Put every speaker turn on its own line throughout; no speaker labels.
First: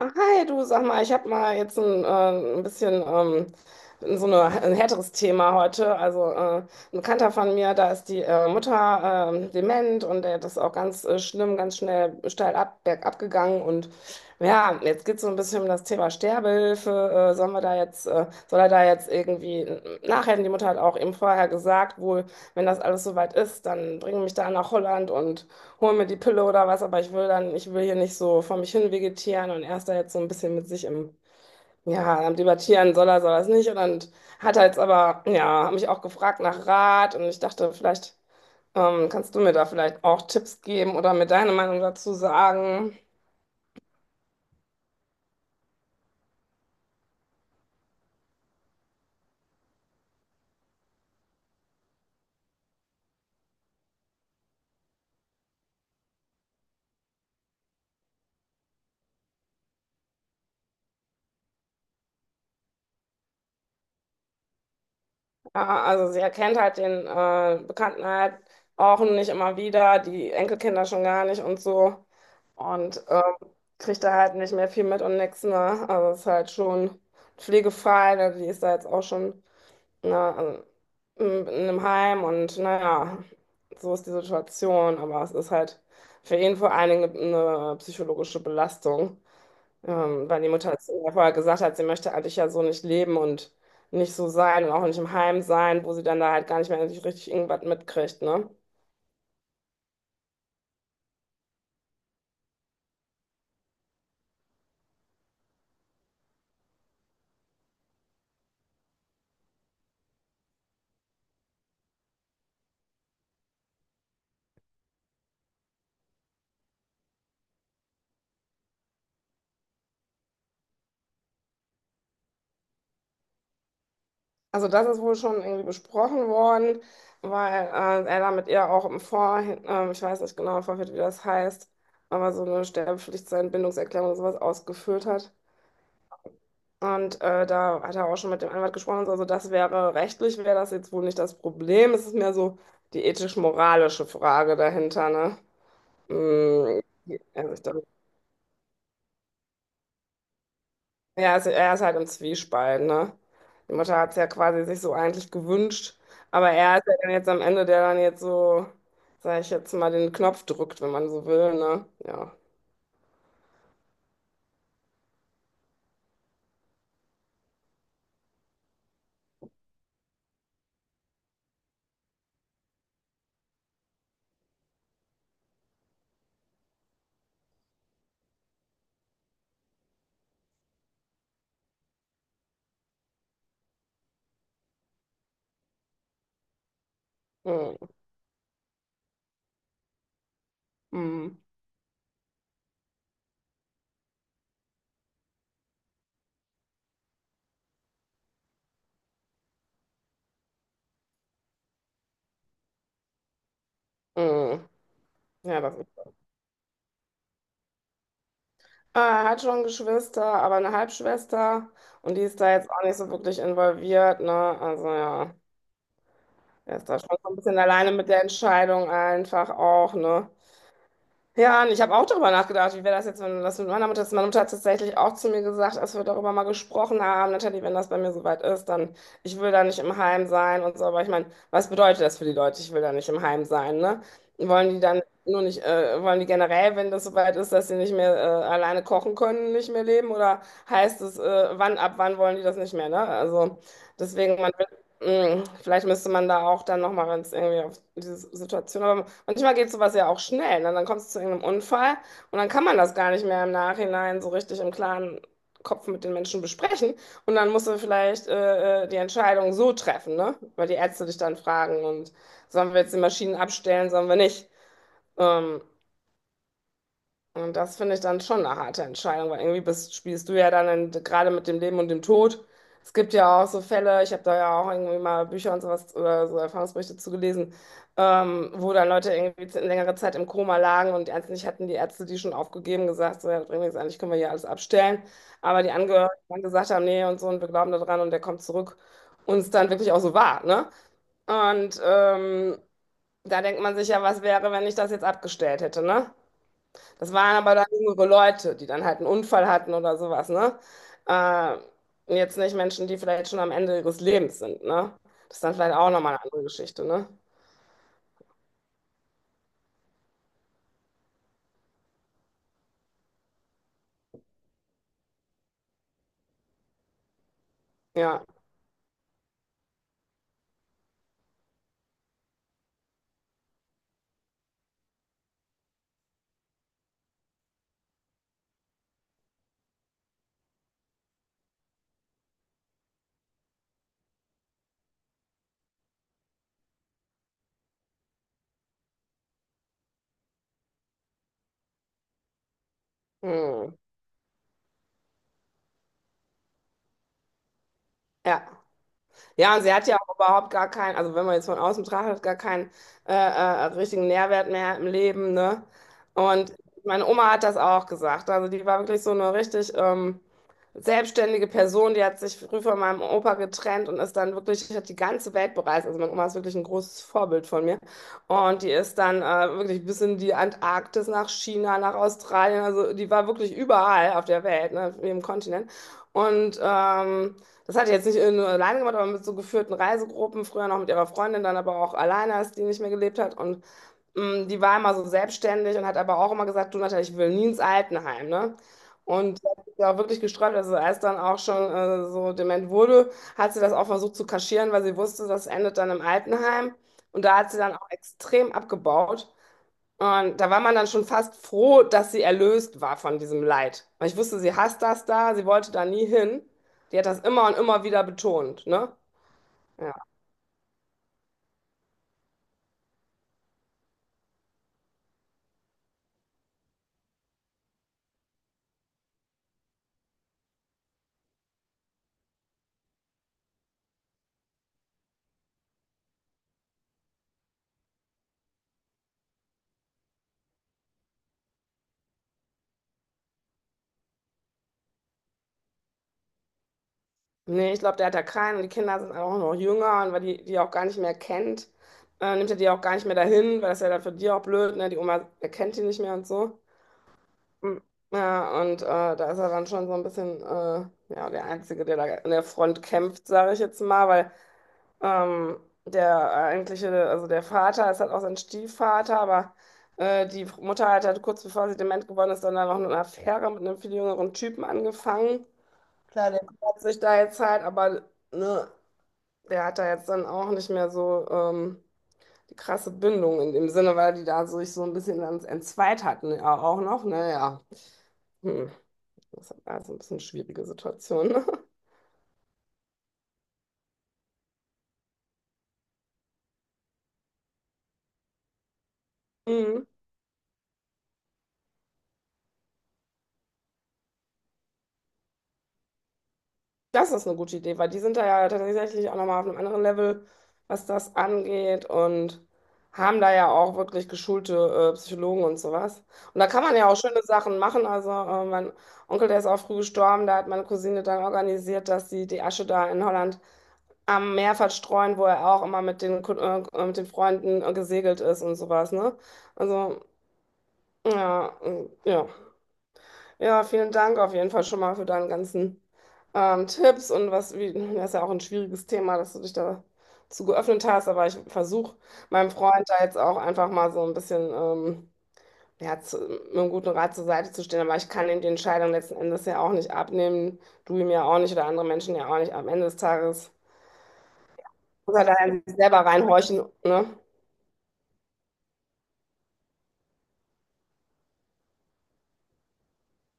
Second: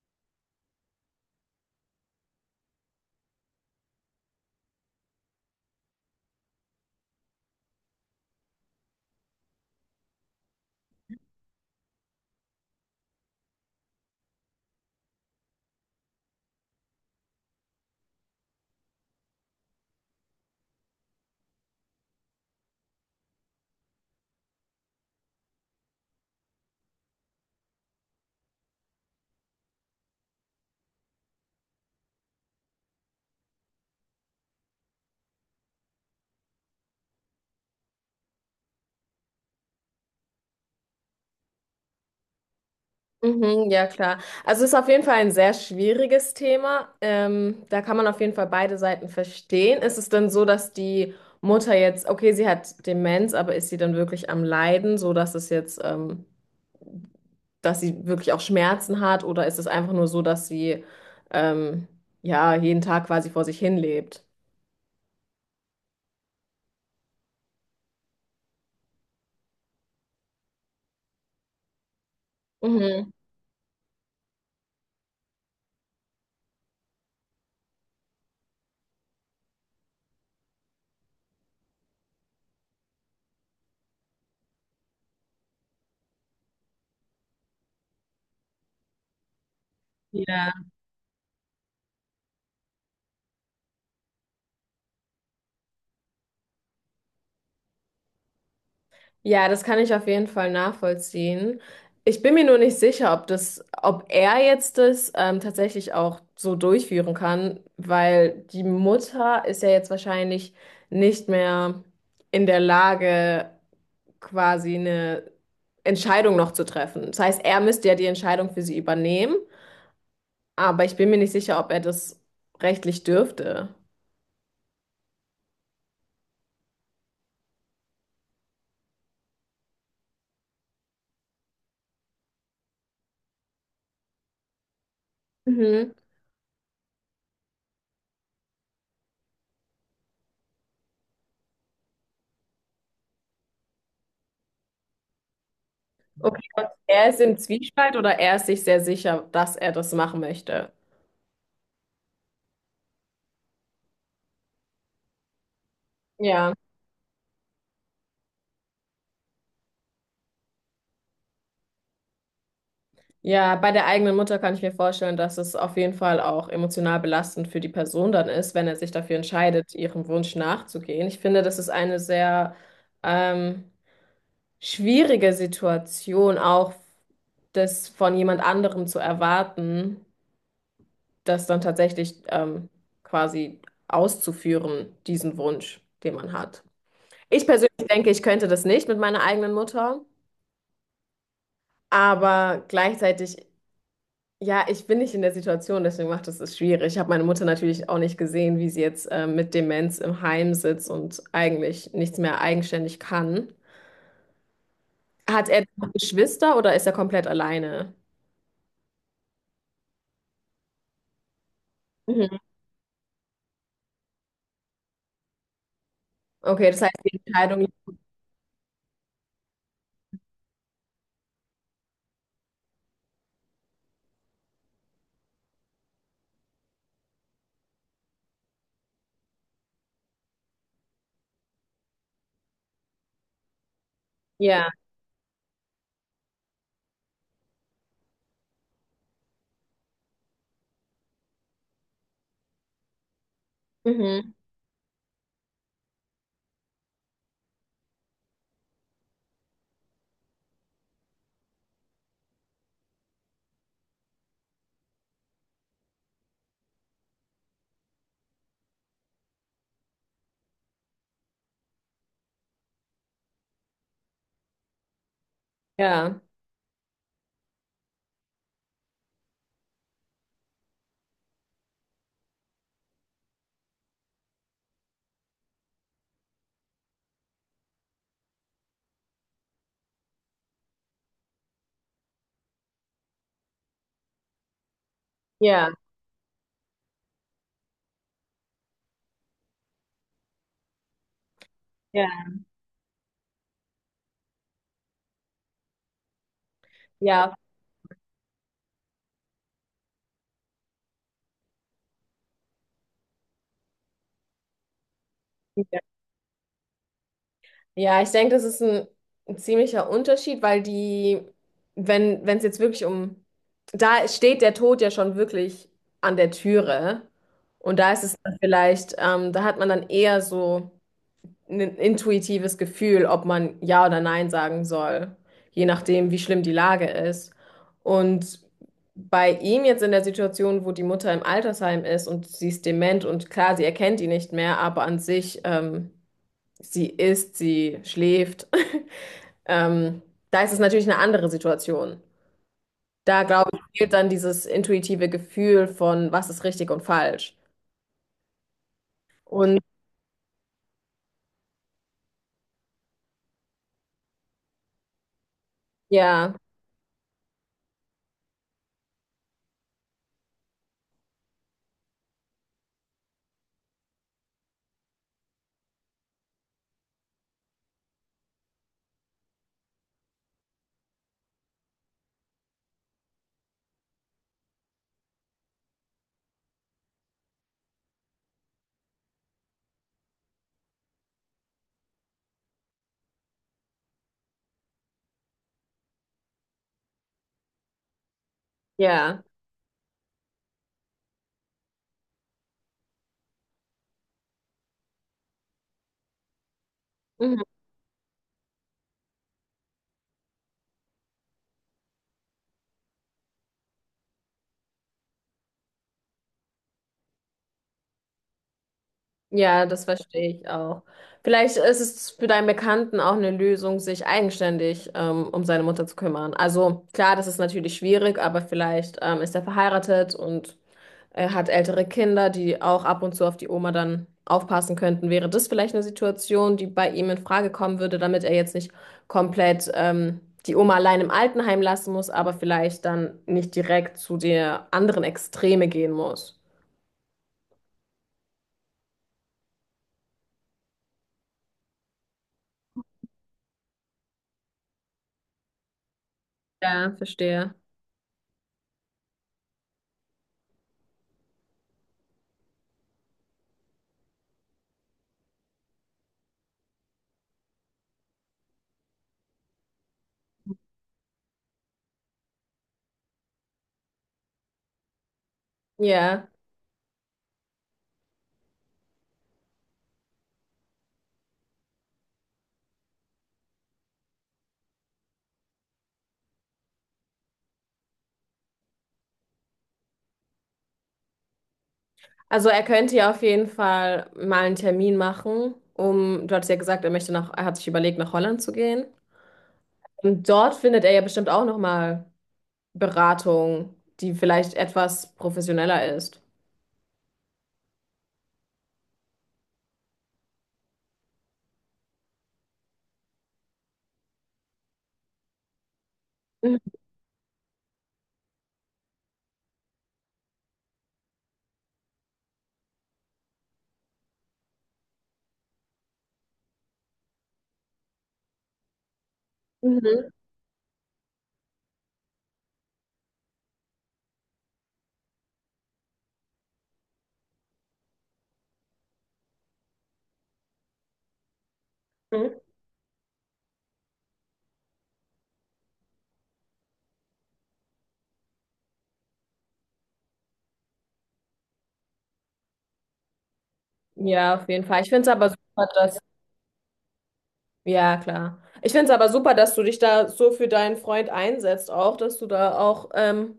Hi, du, sag mal, ich habe mal jetzt ein bisschen so eine, ein härteres Thema heute. Also ein Bekannter von mir, da ist die Mutter dement und der ist auch ganz schlimm, ganz schnell steil ab, bergab gegangen. Und ja, jetzt geht es so ein bisschen um das Thema Sterbehilfe. Sollen wir da jetzt, soll er da jetzt irgendwie nachhelfen? Die Mutter hat auch eben vorher gesagt, wohl, wenn das alles soweit ist, dann bring mich da nach Holland und hol mir die Pille oder was, aber ich will dann, ich will hier nicht so vor mich hin vegetieren und er ist da jetzt so ein bisschen mit sich im, ja, am Debattieren, soll er es nicht. Und dann hat er jetzt aber, ja, hat mich auch gefragt nach Rat und ich dachte, vielleicht kannst du mir da vielleicht auch Tipps geben oder mir deine Meinung dazu sagen.
Mhm, ja, klar. Also es ist auf jeden Fall ein sehr schwieriges Thema. Da kann man auf jeden Fall beide Seiten verstehen. Ist es denn so, dass die Mutter jetzt, okay, sie hat Demenz, aber ist sie dann wirklich am Leiden, so dass es jetzt, dass sie wirklich auch Schmerzen hat, oder ist es einfach nur so, dass sie ähm, ja jeden Tag quasi vor sich hin lebt?
Ja, also sie erkennt halt den Bekannten halt auch nicht immer wieder, die Enkelkinder schon gar nicht und so. Und
Mhm.
kriegt da halt nicht mehr viel mit und nix, ne? Also ist halt schon pflegefrei, ne? Die ist da jetzt auch schon ne, also, in einem Heim und naja, so ist die Situation. Aber es ist halt für ihn vor allen Dingen eine psychologische Belastung. Weil die
Ja.
Mutter jetzt vorher gesagt hat, sie möchte eigentlich ja so nicht leben und nicht so sein und auch nicht im Heim sein, wo sie dann da halt gar nicht mehr richtig irgendwas mitkriegt, ne?
Ja, das kann ich auf jeden Fall nachvollziehen. Ich bin mir nur nicht sicher, ob das, ob er jetzt das tatsächlich auch so durchführen kann, weil die Mutter ist ja jetzt wahrscheinlich nicht mehr in der Lage, quasi eine Entscheidung noch zu treffen. Das heißt, er müsste ja die Entscheidung für sie übernehmen, aber ich bin mir nicht sicher, ob er das rechtlich dürfte.
Also das ist wohl schon irgendwie besprochen worden, weil er da mit ihr auch im ich weiß nicht genau im Vorfeld, wie das heißt, aber so eine Sterbepflicht, Bindungserklärung oder sowas ausgefüllt hat.
Mhm.
Und da hat er auch schon mit dem Anwalt gesprochen, und so. Also das wäre rechtlich, wäre das jetzt wohl nicht das Problem. Es ist mehr so die ethisch-moralische Frage dahinter, ne?
Okay, und
Mm,
er ist im
Also ich glaube,
Zwiespalt oder er ist sich sehr sicher, dass er das machen möchte?
ja, er ist halt im Zwiespalt, ne? Die Mutter hat es ja quasi sich so eigentlich gewünscht, aber
Ja.
er ist ja dann jetzt am Ende, der dann jetzt so, sag ich jetzt mal, den Knopf drückt, wenn man so will, ne? Ja.
Ja, bei der eigenen Mutter kann ich mir vorstellen, dass es auf jeden Fall auch emotional belastend für die Person dann ist, wenn er sich dafür entscheidet, ihrem Wunsch nachzugehen. Ich finde, das ist eine sehr ähm, schwierige Situation, auch das von jemand anderem zu erwarten, das dann tatsächlich quasi auszuführen, diesen Wunsch, den man hat. Ich persönlich
Mm,
denke, ich könnte das nicht mit meiner eigenen Mutter,
mm,
aber gleichzeitig. Ja, ich bin nicht in der Situation, deswegen macht es es schwierig. Ich habe meine Mutter natürlich auch nicht gesehen, wie sie jetzt mit Demenz im Heim sitzt und eigentlich nichts mehr eigenständig kann.
mm.
Hat
Ja,
er
das
noch
ist.
Geschwister oder ist er komplett alleine?
Ah, er hat schon Geschwister, aber eine Halbschwester und die
Mhm.
ist da jetzt auch nicht so wirklich involviert, ne? Also ja,
Okay,
er
das
ist
heißt,
da schon
die
so ein bisschen
Entscheidung,
alleine mit der Entscheidung einfach auch, ne? Ja, und ich habe auch darüber nachgedacht, wie wäre das jetzt, wenn das mit meiner Mutter ist. Meine Mutter hat tatsächlich auch zu mir gesagt, als wir darüber mal gesprochen haben, Natalie, wenn das bei mir soweit ist, dann ich will da nicht im Heim sein und so. Aber ich meine, was bedeutet das für die Leute? Ich will da nicht im Heim sein, ne?
ja,
Wollen die dann nur nicht, wollen die generell, wenn das soweit ist, dass sie nicht mehr alleine kochen können, nicht mehr leben? Oder heißt es, wann, ab wann wollen die das nicht mehr, ne? Also
mhm.
deswegen, man vielleicht müsste man da auch dann nochmal ganz irgendwie auf diese Situation. Aber manchmal geht sowas ja auch schnell. Ne? Dann kommt es zu irgendeinem Unfall und dann kann man das gar nicht mehr im Nachhinein so richtig im klaren Kopf mit den Menschen besprechen. Und dann musst du vielleicht die Entscheidung so treffen, ne? Weil die Ärzte dich dann fragen und sollen wir jetzt die Maschinen abstellen, sollen wir nicht. Ähm,
Ja,
und das finde ich dann schon eine harte Entscheidung, weil irgendwie bist, spielst du ja dann in, gerade mit dem Leben und dem Tod. Es gibt ja auch so Fälle, ich habe da ja auch irgendwie mal Bücher und sowas oder so Erfahrungsberichte zugelesen, wo dann Leute irgendwie längere Zeit im Koma lagen und ernstlich hatten die Ärzte die schon aufgegeben, gesagt, so, ja, das bringt nichts, eigentlich können wir hier alles abstellen. Aber die
ja,
Angehörigen dann gesagt haben, nee und so und wir glauben da dran und der kommt zurück und es dann wirklich auch so war, ne? Und
ja,
da denkt man sich ja, was wäre, wenn ich das jetzt abgestellt hätte, ne? Das
ja,
waren aber dann jüngere Leute, die dann halt einen Unfall hatten oder sowas, ne? Äh, jetzt nicht Menschen, die vielleicht schon am Ende ihres Lebens sind, ne? Das ist dann vielleicht auch nochmal eine andere Geschichte, ne?
ja, ich denke, das ist ein ziemlicher Unterschied, weil die, wenn es jetzt wirklich um, da steht der Tod ja schon wirklich an der Türe und da ist es
Ja.
dann vielleicht, da hat man dann eher so ein intuitives Gefühl, ob man Ja oder Nein sagen soll, je nachdem, wie schlimm die Lage ist. Und bei ihm jetzt in der Situation, wo die Mutter im Altersheim ist und sie ist dement und klar, sie erkennt ihn nicht mehr, aber an sich, sie isst, sie schläft. Ähm, Da ist es natürlich eine andere Situation. Da, glaube ich,
Hm.
fehlt dann dieses intuitive Gefühl von, was ist richtig und falsch.
Ja. Ja,
Und
und sie hat ja auch überhaupt gar keinen, also wenn man jetzt von außen betrachtet, gar keinen richtigen Nährwert mehr im Leben, ne?
ja,
Und meine Oma hat das auch gesagt. Also die war wirklich so eine richtig selbstständige Person, die hat sich früh von meinem Opa getrennt und ist dann wirklich, hat die ganze Welt bereist. Also meine Oma ist wirklich ein großes Vorbild von mir. Und die ist dann wirklich bis in die Antarktis, nach China, nach Australien. Also die war wirklich überall auf der Welt, ne? Auf jedem Kontinent. Und das hat die jetzt nicht nur alleine gemacht, aber mit so geführten Reisegruppen, früher noch mit ihrer Freundin, dann aber auch alleine, als die nicht mehr gelebt hat. Und mh, die war immer so selbstständig und hat aber auch immer gesagt, du Natalia, ich will nie ins Altenheim, ne?
ja.
Und das ist ja auch wirklich gesträubt, also als dann auch schon so dement wurde, hat sie das auch versucht zu kaschieren, weil sie wusste, das endet dann im Altenheim. Und da
Mhm.
hat sie dann auch extrem abgebaut. Und da war man dann schon fast froh, dass sie erlöst war von diesem Leid. Weil ich wusste, sie hasst das da, sie wollte da nie hin. Die hat das immer und immer wieder betont, ne?
Ja, das
Ja.
verstehe ich auch. Vielleicht ist es für deinen Bekannten auch eine Lösung, sich eigenständig um seine Mutter zu kümmern. Also klar, das ist natürlich schwierig, aber vielleicht ist er verheiratet und er hat ältere Kinder, die auch ab und zu auf die Oma dann aufpassen könnten. Wäre das vielleicht eine Situation, die bei ihm in Frage kommen würde, damit er jetzt nicht komplett die Oma allein im Altenheim lassen muss, aber vielleicht dann nicht direkt zu der anderen Extreme gehen muss?
Nee, ich glaube, der hat da keinen und die Kinder sind auch noch jünger und weil die die auch gar nicht mehr kennt, nimmt er die auch gar nicht mehr dahin, weil das ist ja dann für die auch blöd, ne? Die Oma erkennt die nicht mehr und so.
Ja, verstehe.
Hm. Ja, und da ist er dann schon so ein bisschen ja, der Einzige, der da an der Front kämpft, sage ich jetzt mal, weil Ähm, der eigentliche, also der Vater ist halt auch sein Stiefvater, aber die Mutter hat halt kurz bevor sie dement geworden ist, dann da noch eine Affäre mit einem viel jüngeren Typen angefangen.
Ja.
Klar, der, hat sich da jetzt halt, aber ne, der hat da jetzt dann auch nicht mehr so die krasse Bindung in dem Sinne, weil die da sich so ein bisschen ans entzweit hatten, ja, auch noch, naja. Hm. Das ist halt alles ein bisschen schwierige Situation.
Also er könnte ja auf jeden Fall mal einen Termin machen, um, du hattest ja gesagt, er möchte nach, er hat sich überlegt, nach Holland zu gehen.
Ne?
Und dort findet er ja bestimmt auch nochmal Beratung, die vielleicht etwas professioneller ist.
Das ist eine gute Idee, weil die sind da ja tatsächlich auch nochmal auf einem anderen Level, was das angeht und haben da ja auch wirklich geschulte Psychologen und sowas. Und da
Mhm.
kann man ja auch schöne Sachen machen. Also mein Onkel, der ist auch früh gestorben, da hat meine Cousine dann organisiert, dass sie die Asche da in Holland am Meer verstreuen, wo er auch immer mit den, mit den Freunden gesegelt ist und sowas, ne? Also,
Mhm.
ja, ja. Ja, vielen Dank auf jeden Fall schon mal für deine ganzen Tipps und was, wie, das ist ja auch ein schwieriges Thema, dass du dich dazu geöffnet hast, aber ich versuche meinem Freund da jetzt auch einfach mal so ein bisschen ja, zu, mit einem guten Rat zur Seite zu stehen, aber ich kann ihm die Entscheidung letzten Endes ja auch nicht abnehmen, du ihm ja auch nicht oder andere Menschen ja auch nicht. Am Ende des Tages
Ja, auf jeden Fall. Ich finde es
muss er
aber
da in
super,
sich
dass,
selber reinhorchen, ne?
ja, klar. Ich finde es aber super, dass du dich da so für deinen Freund einsetzt, auch, dass du da auch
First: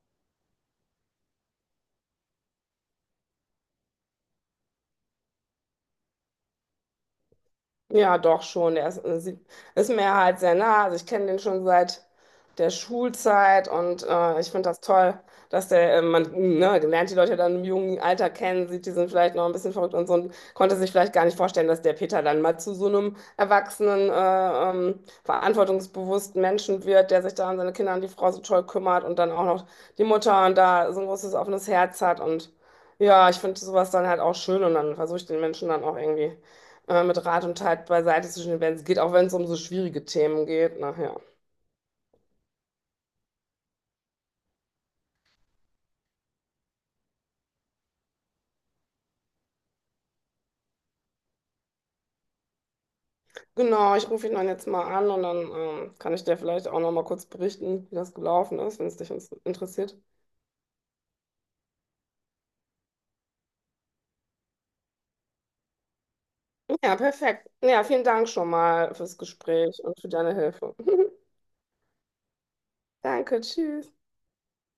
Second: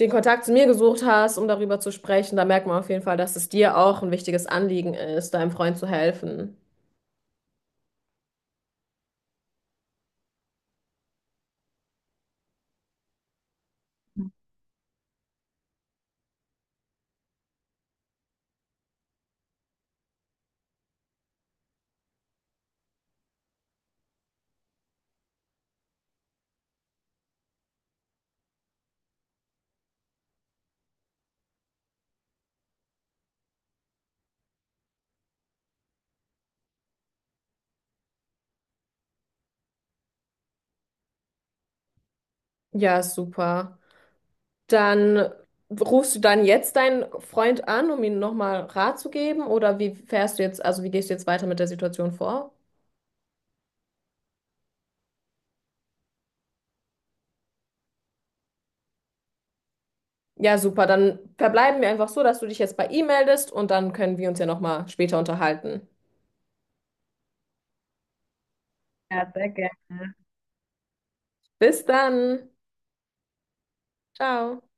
den Kontakt zu mir gesucht hast, um darüber zu sprechen. Da merkt man auf jeden Fall, dass es dir auch ein wichtiges Anliegen ist, deinem Freund zu helfen.
Ja, doch schon. Er ist, sie- ist mir halt sehr nah. Also ich kenne den schon seit der Schulzeit und ich finde das toll, dass der, man ne, lernt die Leute dann im jungen Alter kennen, sieht, die sind vielleicht noch ein bisschen verrückt und so und konnte sich vielleicht gar nicht vorstellen, dass der Peter dann mal zu so einem erwachsenen, verantwortungsbewussten Menschen wird, der sich da um seine Kinder und die Frau so toll kümmert und dann auch noch die Mutter und da so ein großes offenes Herz hat und ja, ich finde sowas dann halt auch schön und dann versuche ich den Menschen dann auch irgendwie mit Rat und Tat beiseite zu stehen, wenn es geht, auch wenn es um so schwierige Themen geht nachher.
Ja, super. Dann rufst du dann jetzt deinen Freund an, um ihm nochmal Rat zu geben? Oder wie fährst du jetzt, also wie gehst du jetzt weiter mit der Situation vor?
Genau, ich rufe ihn dann jetzt mal an und dann kann ich dir vielleicht auch noch mal kurz berichten, wie das gelaufen ist, wenn es dich interessiert.
Ja, super. Dann verbleiben wir einfach so, dass du dich jetzt bei ihm meldest und dann können wir uns ja nochmal später unterhalten.
Ja, perfekt. Ja, vielen Dank schon mal fürs
Ja, sehr
Gespräch und für
gerne.
deine Hilfe.
Bis dann.
Danke, tschüss.
Ciao.